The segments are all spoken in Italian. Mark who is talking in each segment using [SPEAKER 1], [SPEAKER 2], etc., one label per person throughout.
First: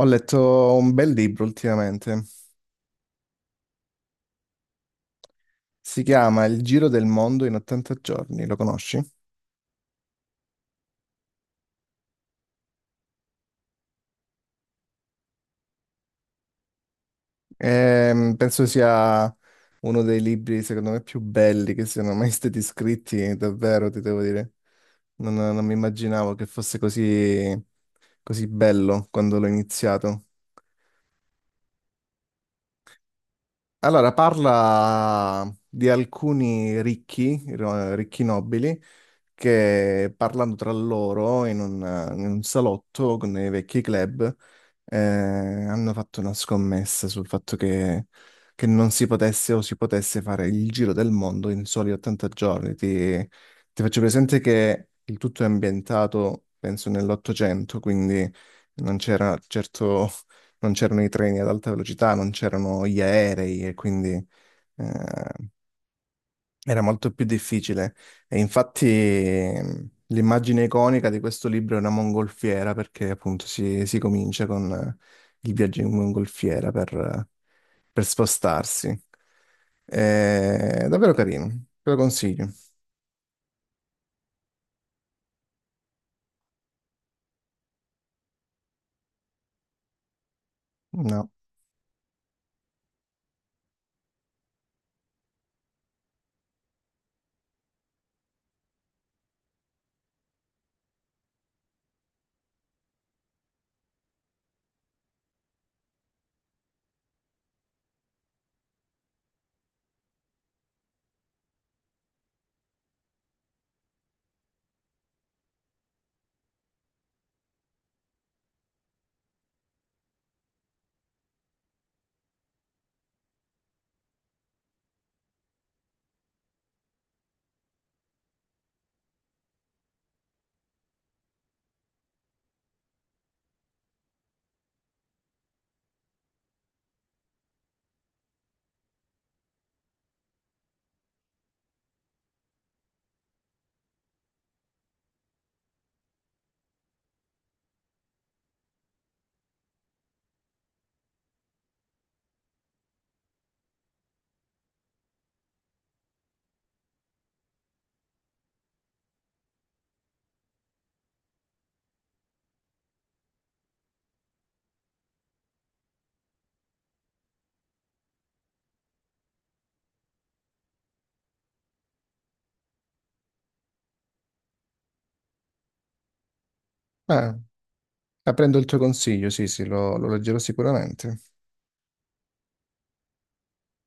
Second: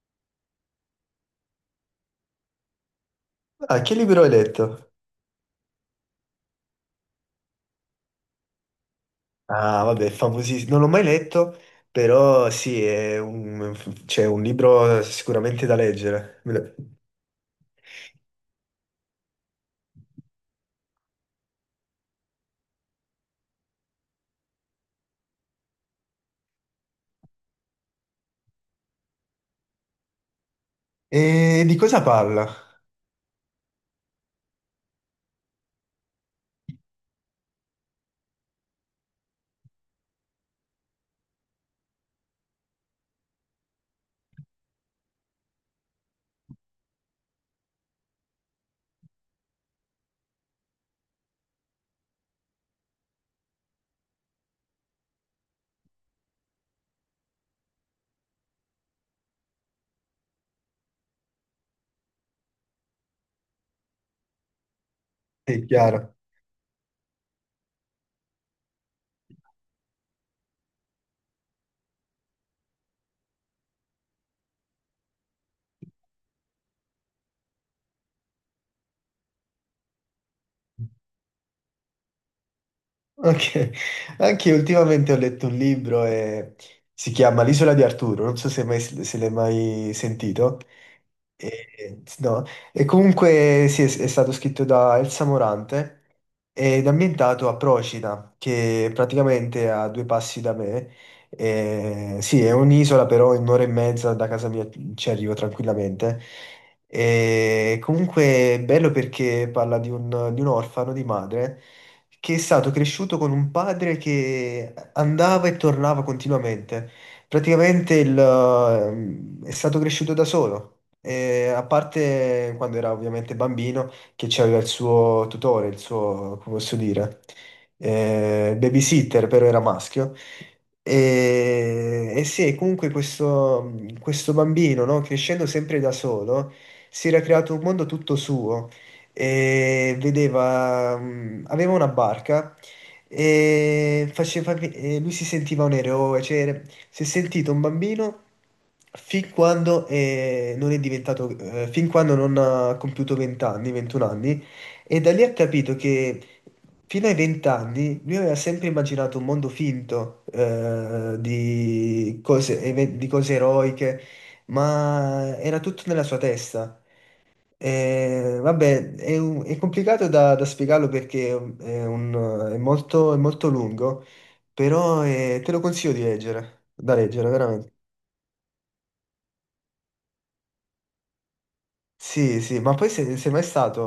[SPEAKER 1] Ho letto un bel libro ultimamente,
[SPEAKER 2] Ah, che libro hai letto?
[SPEAKER 1] si chiama Il giro del mondo in 80 giorni, lo conosci?
[SPEAKER 2] Ah, vabbè, famosissimo. Non l'ho mai letto, però sì, è un, c'è un libro sicuramente da leggere.
[SPEAKER 1] Penso sia uno dei libri, secondo me, più belli che siano mai stati scritti, davvero, ti devo dire. Non mi immaginavo che fosse così, così bello quando l'ho iniziato.
[SPEAKER 2] E di cosa parla?
[SPEAKER 1] Allora, parla di alcuni ricchi, ricchi nobili, che parlando tra loro in un salotto con dei vecchi club hanno fatto una scommessa sul fatto che non si potesse o si potesse fare il giro del mondo in soli 80 giorni. Ti faccio presente che il tutto è ambientato, penso, nell'Ottocento, quindi non c'era certo, non c'erano i treni ad alta velocità, non c'erano gli aerei e quindi... eh,
[SPEAKER 2] È chiaro.
[SPEAKER 1] era molto più difficile e infatti l'immagine iconica di questo libro è una mongolfiera perché appunto si comincia con il viaggio in mongolfiera per spostarsi. È davvero carino, te lo consiglio.
[SPEAKER 2] Ok. Anche io ultimamente ho letto un libro e si chiama L'isola di Arturo, non so se l'hai mai sentito.
[SPEAKER 1] No.
[SPEAKER 2] E, no. E comunque sì, è stato scritto da Elsa Morante ed ambientato a Procida, che praticamente è a due passi da me. E, sì, è un'isola, però in un'ora e mezza da casa mia ci arrivo tranquillamente. E comunque è bello perché parla di un, orfano di madre che è stato cresciuto con un padre che andava e tornava continuamente. Praticamente è stato cresciuto da solo. E a parte quando era ovviamente bambino, che c'aveva il suo tutore, il suo, come posso dire, babysitter, però era maschio. E sì, comunque questo bambino, no, crescendo sempre da solo, si era creato un mondo tutto suo e aveva una barca. E lui si sentiva un eroe, cioè, si è sentito un bambino fin quando non è diventato, fin quando non ha compiuto 20 anni, 21 anni, e da lì ha capito che fino ai 20 anni lui aveva sempre immaginato un mondo finto, di cose eroiche, ma era tutto nella sua testa. Vabbè, è complicato da spiegarlo perché è molto lungo, però te lo consiglio di leggere, da leggere
[SPEAKER 1] Eh,
[SPEAKER 2] veramente.
[SPEAKER 1] prendo il tuo consiglio, sì, sì, lo leggerò sicuramente.
[SPEAKER 2] Sì, sì, ma poi se sei mai stato,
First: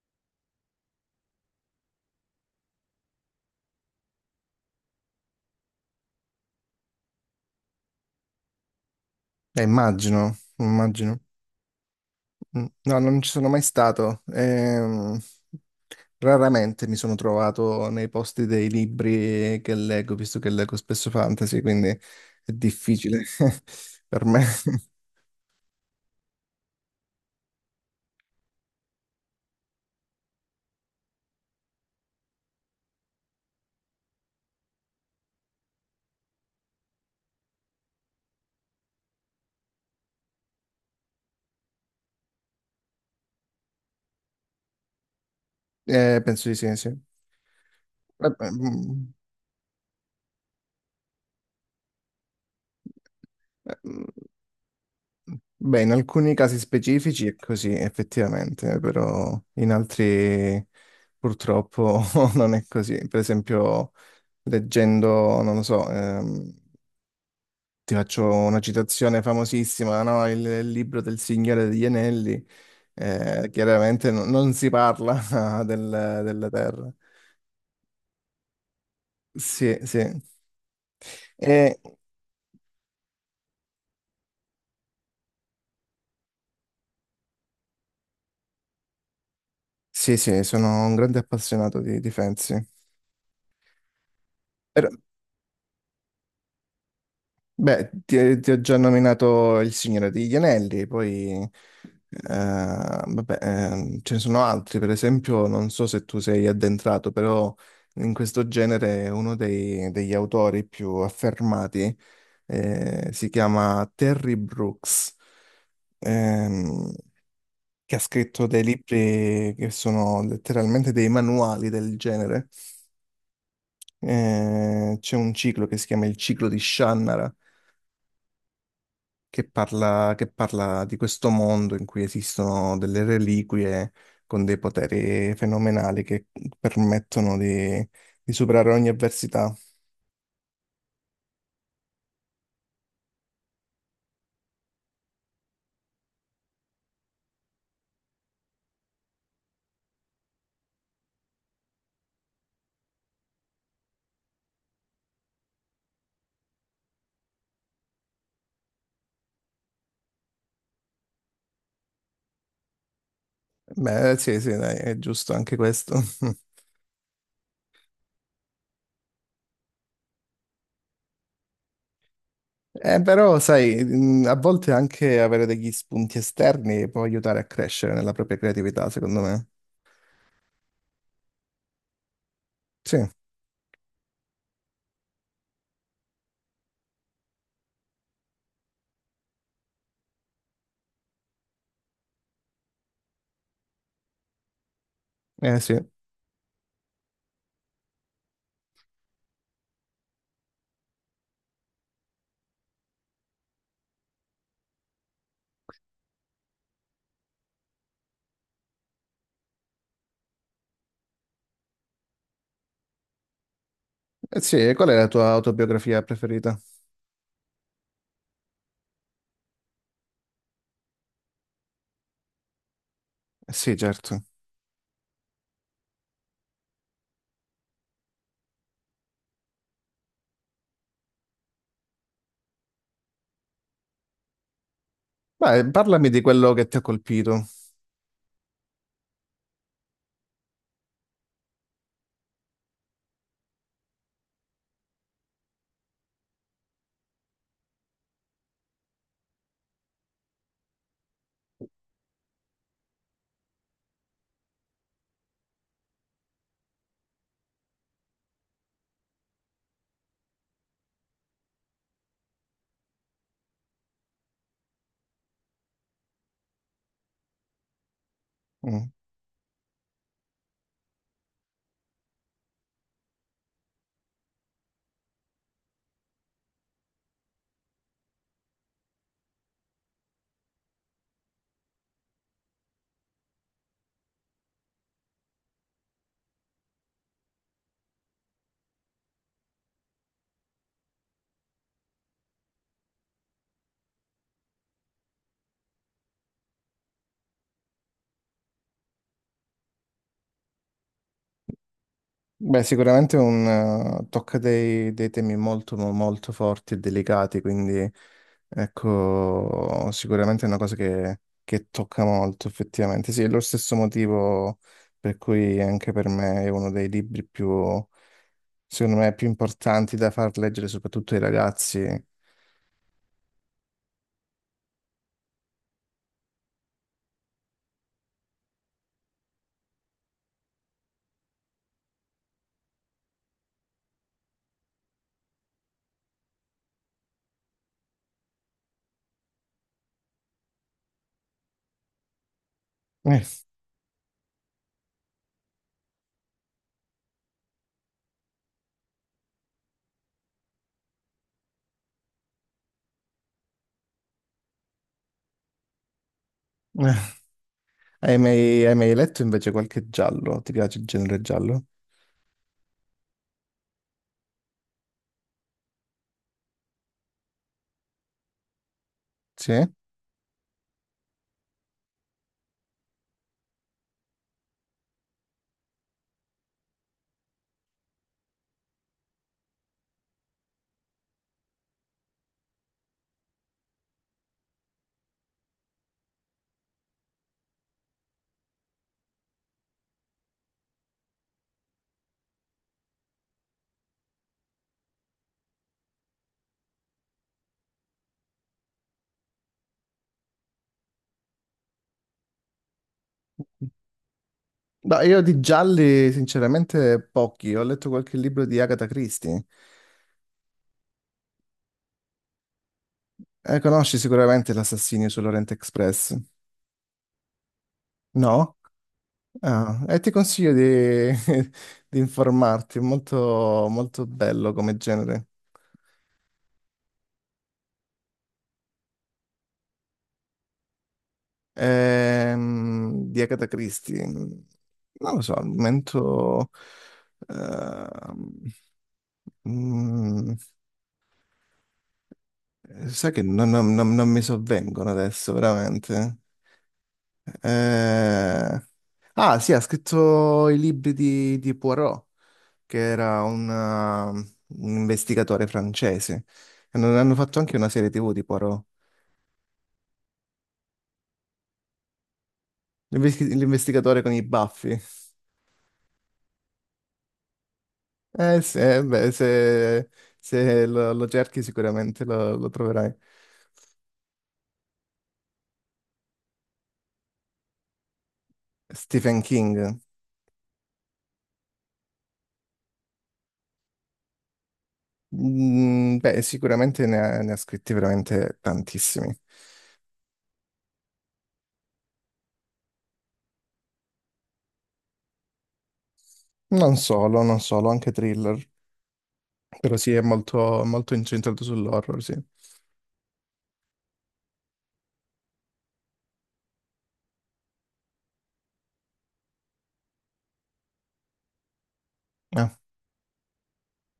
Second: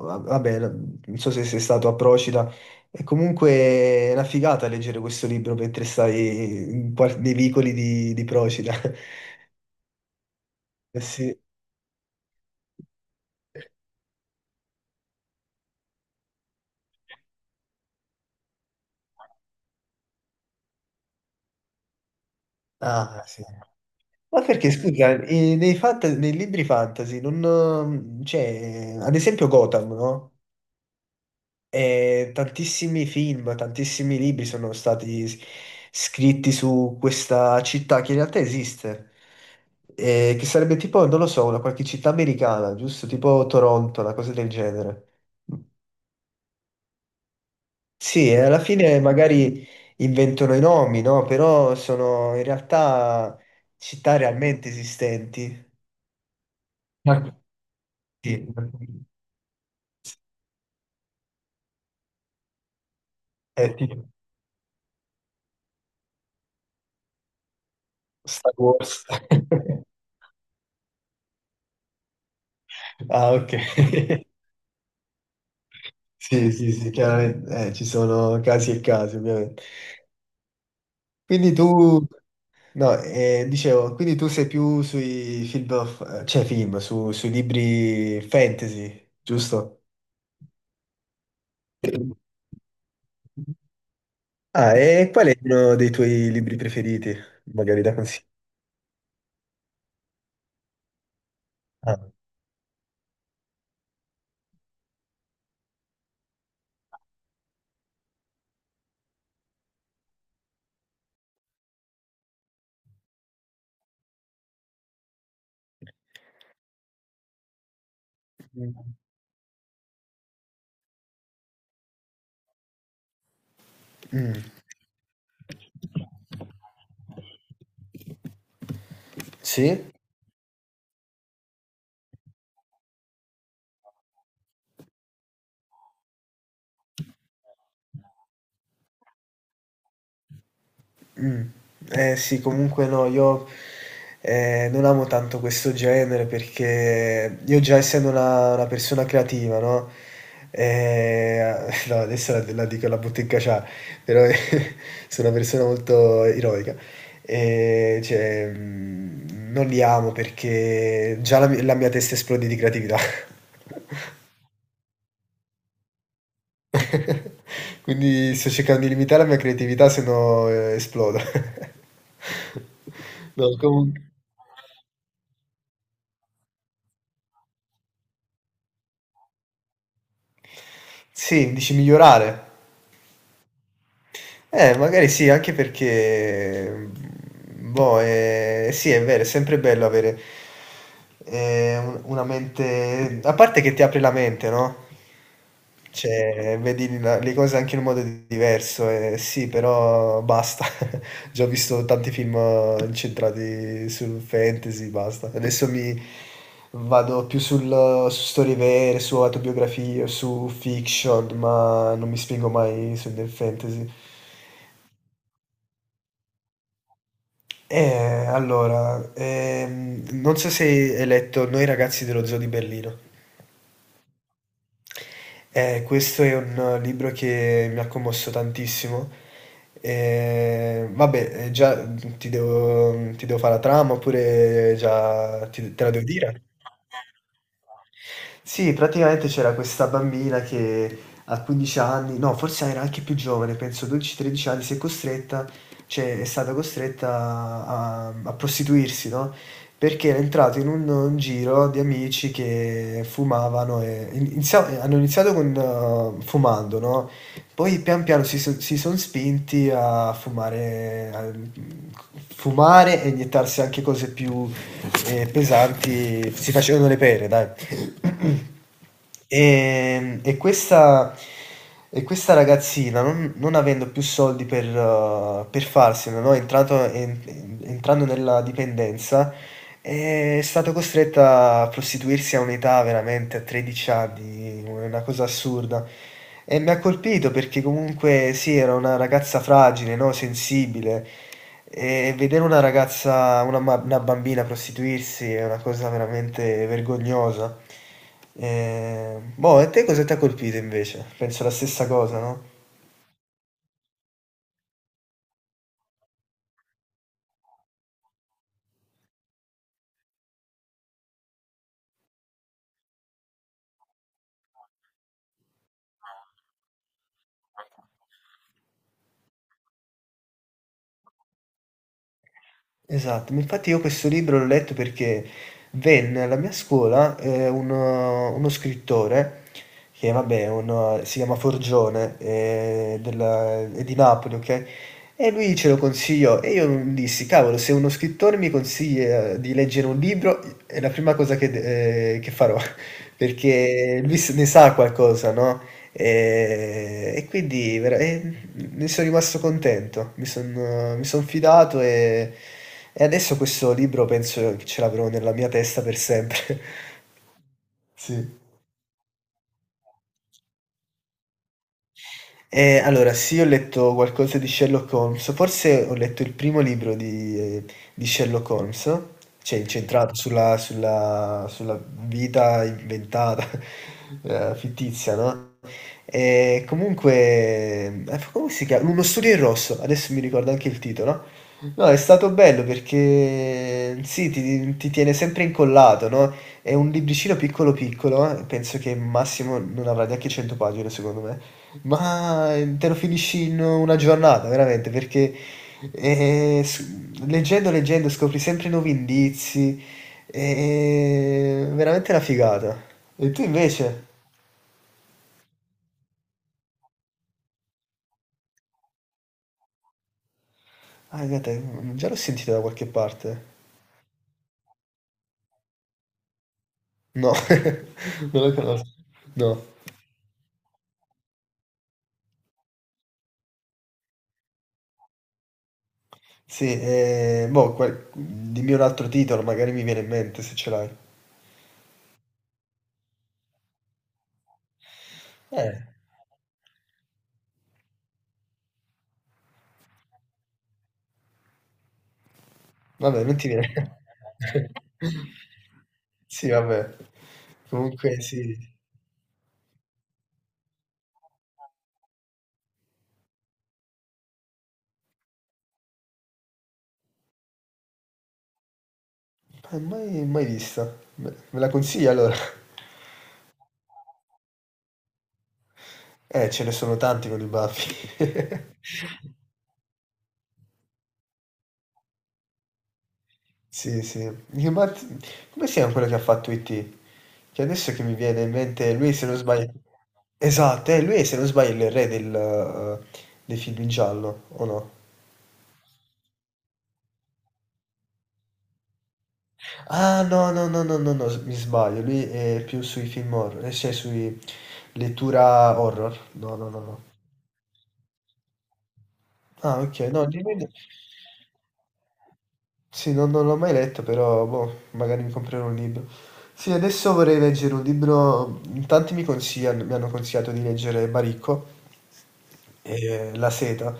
[SPEAKER 2] vabbè, non so se sei stato a Procida, è comunque una figata leggere questo libro mentre stai nei vicoli di Procida.
[SPEAKER 1] Immagino,
[SPEAKER 2] Eh,
[SPEAKER 1] immagino.
[SPEAKER 2] sì.
[SPEAKER 1] Mm, no, non ci sono mai stato. Raramente mi sono trovato nei posti dei libri che leggo, visto che leggo spesso fantasy, quindi è
[SPEAKER 2] Ah,
[SPEAKER 1] difficile
[SPEAKER 2] sì.
[SPEAKER 1] per
[SPEAKER 2] Ma
[SPEAKER 1] me.
[SPEAKER 2] perché, scusa, nei libri fantasy, non, cioè, ad esempio Gotham, no? E tantissimi film, tantissimi libri sono stati scritti su questa città che in realtà esiste. Che sarebbe tipo, non lo so, una qualche città americana, giusto? Tipo Toronto, una cosa del genere.
[SPEAKER 1] Penso di sì, sì.
[SPEAKER 2] Sì, e
[SPEAKER 1] Beh,
[SPEAKER 2] alla
[SPEAKER 1] mm,
[SPEAKER 2] fine magari inventano i nomi, no? Però sono in realtà
[SPEAKER 1] eh, mm,
[SPEAKER 2] città realmente esistenti.
[SPEAKER 1] Beh, in alcuni casi
[SPEAKER 2] Ma
[SPEAKER 1] specifici è così,
[SPEAKER 2] sì.
[SPEAKER 1] effettivamente, però in altri purtroppo non è così. Per
[SPEAKER 2] È
[SPEAKER 1] esempio,
[SPEAKER 2] tipo
[SPEAKER 1] leggendo, non lo so, ti faccio
[SPEAKER 2] Star
[SPEAKER 1] una
[SPEAKER 2] Wars.
[SPEAKER 1] citazione famosissima, no? Il libro del Signore degli Anelli,
[SPEAKER 2] Ah, ok.
[SPEAKER 1] chiaramente non si parla della
[SPEAKER 2] Sì, sì, sì,
[SPEAKER 1] Terra.
[SPEAKER 2] chiaramente ci sono casi e casi, ovviamente.
[SPEAKER 1] Sì, sì.
[SPEAKER 2] Quindi
[SPEAKER 1] E-
[SPEAKER 2] tu, no, dicevo, quindi tu sei più sui film, cioè film, sui libri fantasy, giusto?
[SPEAKER 1] sì, sì, sono un grande appassionato di Fantasy.
[SPEAKER 2] Ah,
[SPEAKER 1] Però,
[SPEAKER 2] e qual è uno dei tuoi libri preferiti? Magari
[SPEAKER 1] beh,
[SPEAKER 2] da consigliare.
[SPEAKER 1] ti ho già nominato il Signore degli Anelli, poi
[SPEAKER 2] Ah.
[SPEAKER 1] ce ne sono altri, per esempio, non so se tu sei addentrato, però in questo genere è uno degli autori più affermati si chiama Terry Brooks, ehm, che ha scritto dei libri che sono letteralmente dei manuali del genere.
[SPEAKER 2] Mm.
[SPEAKER 1] C'è un ciclo che si chiama Il ciclo di Shannara,
[SPEAKER 2] Sì?
[SPEAKER 1] che parla di questo mondo in cui esistono delle reliquie con dei poteri fenomenali che permettono di superare ogni avversità.
[SPEAKER 2] Mh. Eh sì, comunque no, io, non amo tanto questo genere perché io già essendo una persona creativa, no, no adesso la dico, la butto in caciara, però sono una persona molto ironica. Cioè, non li amo perché già la mia testa esplode di creatività.
[SPEAKER 1] Beh, sì, sì, dai, è giusto anche questo.
[SPEAKER 2] Quindi sto cercando di limitare la mia creatività se no, esplodo.
[SPEAKER 1] Però,
[SPEAKER 2] No,
[SPEAKER 1] sai,
[SPEAKER 2] comun
[SPEAKER 1] a volte anche avere degli spunti esterni può aiutare a crescere nella propria creatività, secondo me.
[SPEAKER 2] Sì, dici migliorare.
[SPEAKER 1] Sì,
[SPEAKER 2] Magari sì, anche perché, boh, sì è vero, è sempre bello avere, un una mente a parte che ti apre la mente, no?
[SPEAKER 1] eh sì.
[SPEAKER 2] Cioè, vedi le cose anche in un modo diverso, sì, però basta. Già ho visto tanti film incentrati sul fantasy, basta. Adesso mi vado più su storie vere, su autobiografie, su fiction, ma non mi spingo mai sul del fantasy.
[SPEAKER 1] Eh sì, e qual è la tua autobiografia preferita?
[SPEAKER 2] Allora, non so se hai letto Noi ragazzi dello zoo di Berlino.
[SPEAKER 1] Eh sì, certo.
[SPEAKER 2] Questo è un libro che mi ha commosso tantissimo. Vabbè, già ti devo fare la trama oppure già
[SPEAKER 1] Beh,
[SPEAKER 2] te la devo
[SPEAKER 1] parlami di
[SPEAKER 2] dire?
[SPEAKER 1] quello che ti ha colpito.
[SPEAKER 2] Sì, praticamente c'era questa bambina che a 15 anni, no, forse era anche più giovane, penso 12-13 anni, si è costretta, cioè è stata costretta a prostituirsi, no? Perché era entrato in un giro di amici che fumavano e hanno iniziato con, fumando, no? Poi pian piano si sono spinti a fumare, e iniettarsi anche cose più pesanti, si facevano le pere, dai.
[SPEAKER 1] Mhm.
[SPEAKER 2] E, e questa, e questa ragazzina, non avendo più soldi per farsene, no? Entrando nella dipendenza, è stata costretta a prostituirsi a un'età veramente a 13 anni, una cosa assurda. E mi ha colpito perché comunque sì, era una ragazza fragile, no? Sensibile. E vedere una ragazza, una bambina prostituirsi è una cosa veramente vergognosa. Boh, e te cosa ti ha colpito invece? Penso la stessa cosa, no?
[SPEAKER 1] Beh, sicuramente un, tocca dei, dei temi molto, molto forti e delicati, quindi ecco, sicuramente è una cosa che tocca molto, effettivamente. Sì, è lo stesso motivo per cui anche per me è uno dei libri più, secondo me, più importanti da far leggere soprattutto ai ragazzi.
[SPEAKER 2] Esatto, ma infatti io questo libro l'ho letto perché venne alla mia scuola uno scrittore che, vabbè, è si chiama Forgione, è di Napoli, ok? E lui ce lo consigliò e io dissi, cavolo, se uno scrittore mi consiglia di leggere un libro, è la prima cosa che, che farò,
[SPEAKER 1] Eh,
[SPEAKER 2] perché lui ne sa qualcosa, no? E quindi vera- è ne sono rimasto contento, mi son fidato e adesso questo libro penso che ce l'avrò nella mia testa per sempre.
[SPEAKER 1] eh.
[SPEAKER 2] Sì.
[SPEAKER 1] Hai mai letto invece qualche giallo? Ti piace il genere giallo?
[SPEAKER 2] Allora sì, ho letto qualcosa di Sherlock Holmes, forse ho letto il primo libro di Sherlock Holmes, cioè
[SPEAKER 1] Sì?
[SPEAKER 2] incentrato sulla vita inventata, fittizia, no. E comunque, come si chiama? Uno studio in rosso, adesso mi ricordo anche il titolo. No, è stato bello perché sì, ti tiene sempre incollato, no? È un libricino piccolo piccolo, penso che massimo non avrà neanche 100 pagine secondo me, ma te lo finisci in una giornata, veramente, perché eh, s- leggendo scopri sempre nuovi indizi, è veramente una figata. E tu invece?
[SPEAKER 1] Ma io di gialli, sinceramente, pochi. Ho letto qualche libro di Agatha Christie.
[SPEAKER 2] Ah, guarda, già l'ho sentita da qualche parte.
[SPEAKER 1] Conosci sicuramente L'assassinio sull'Orient Express?
[SPEAKER 2] No, non la
[SPEAKER 1] No?
[SPEAKER 2] conosco. No.
[SPEAKER 1] Ah, e ti consiglio di, di informarti, è molto, molto bello come genere.
[SPEAKER 2] Sì, boh, dimmi un altro titolo, magari mi viene in mente se ce l'hai.
[SPEAKER 1] Di Agatha Christie. Non lo so, al
[SPEAKER 2] Eh.
[SPEAKER 1] momento... ehm, mm, sai che
[SPEAKER 2] Vabbè, non ti
[SPEAKER 1] non, non- non-
[SPEAKER 2] viene.
[SPEAKER 1] non mi sovvengono adesso, veramente.
[SPEAKER 2] Sì, vabbè. Comunque sì.
[SPEAKER 1] Eh, Ah, sì, ha scritto i libri di Poirot, che era un investigatore francese. Hanno, hanno fatto anche una serie TV di Poirot.
[SPEAKER 2] Mai mai vista. Me la consigli allora?
[SPEAKER 1] L'investigatore con i baffi.
[SPEAKER 2] Ce ne sono tanti con i baffi.
[SPEAKER 1] Eh sì, beh, se, se lo, lo cerchi sicuramente lo, lo troverai.
[SPEAKER 2] Sì, sì. Dico, ma come si chiama quello che ha fatto IT? Che adesso che mi viene in mente, lui,
[SPEAKER 1] Stephen
[SPEAKER 2] se non sbaglio...
[SPEAKER 1] King.
[SPEAKER 2] Esatto, lui è, se non sbaglio, è il re eh, dei film in giallo, o no?
[SPEAKER 1] Mm, beh, sicuramente ne ha, ne ha scritti veramente tantissimi.
[SPEAKER 2] Ah, no, no, no, no, no, no, mi sbaglio, lui è più sui film horror, cioè sui lettura horror. No, no,
[SPEAKER 1] Non
[SPEAKER 2] no, no.
[SPEAKER 1] solo, non solo, anche thriller. Però
[SPEAKER 2] Ah,
[SPEAKER 1] sì, è
[SPEAKER 2] ok, no, di-
[SPEAKER 1] molto, molto incentrato sull'horror, sì.
[SPEAKER 2] Sì, non l'ho mai letto, però boh, magari mi comprerò un libro. Sì, adesso vorrei leggere un libro. In Tanti mi consigliano, mi hanno consigliato di leggere Baricco e La seta,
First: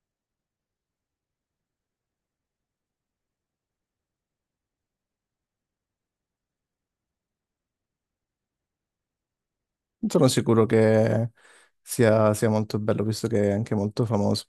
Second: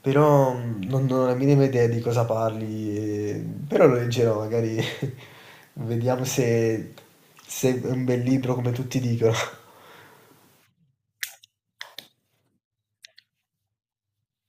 [SPEAKER 2] però non ho la minima idea di cosa parli, però lo leggerò, magari vediamo se, se è un bel libro come tutti dicono.
[SPEAKER 1] Sono sicuro che sia, sia molto bello, visto che è anche molto famoso.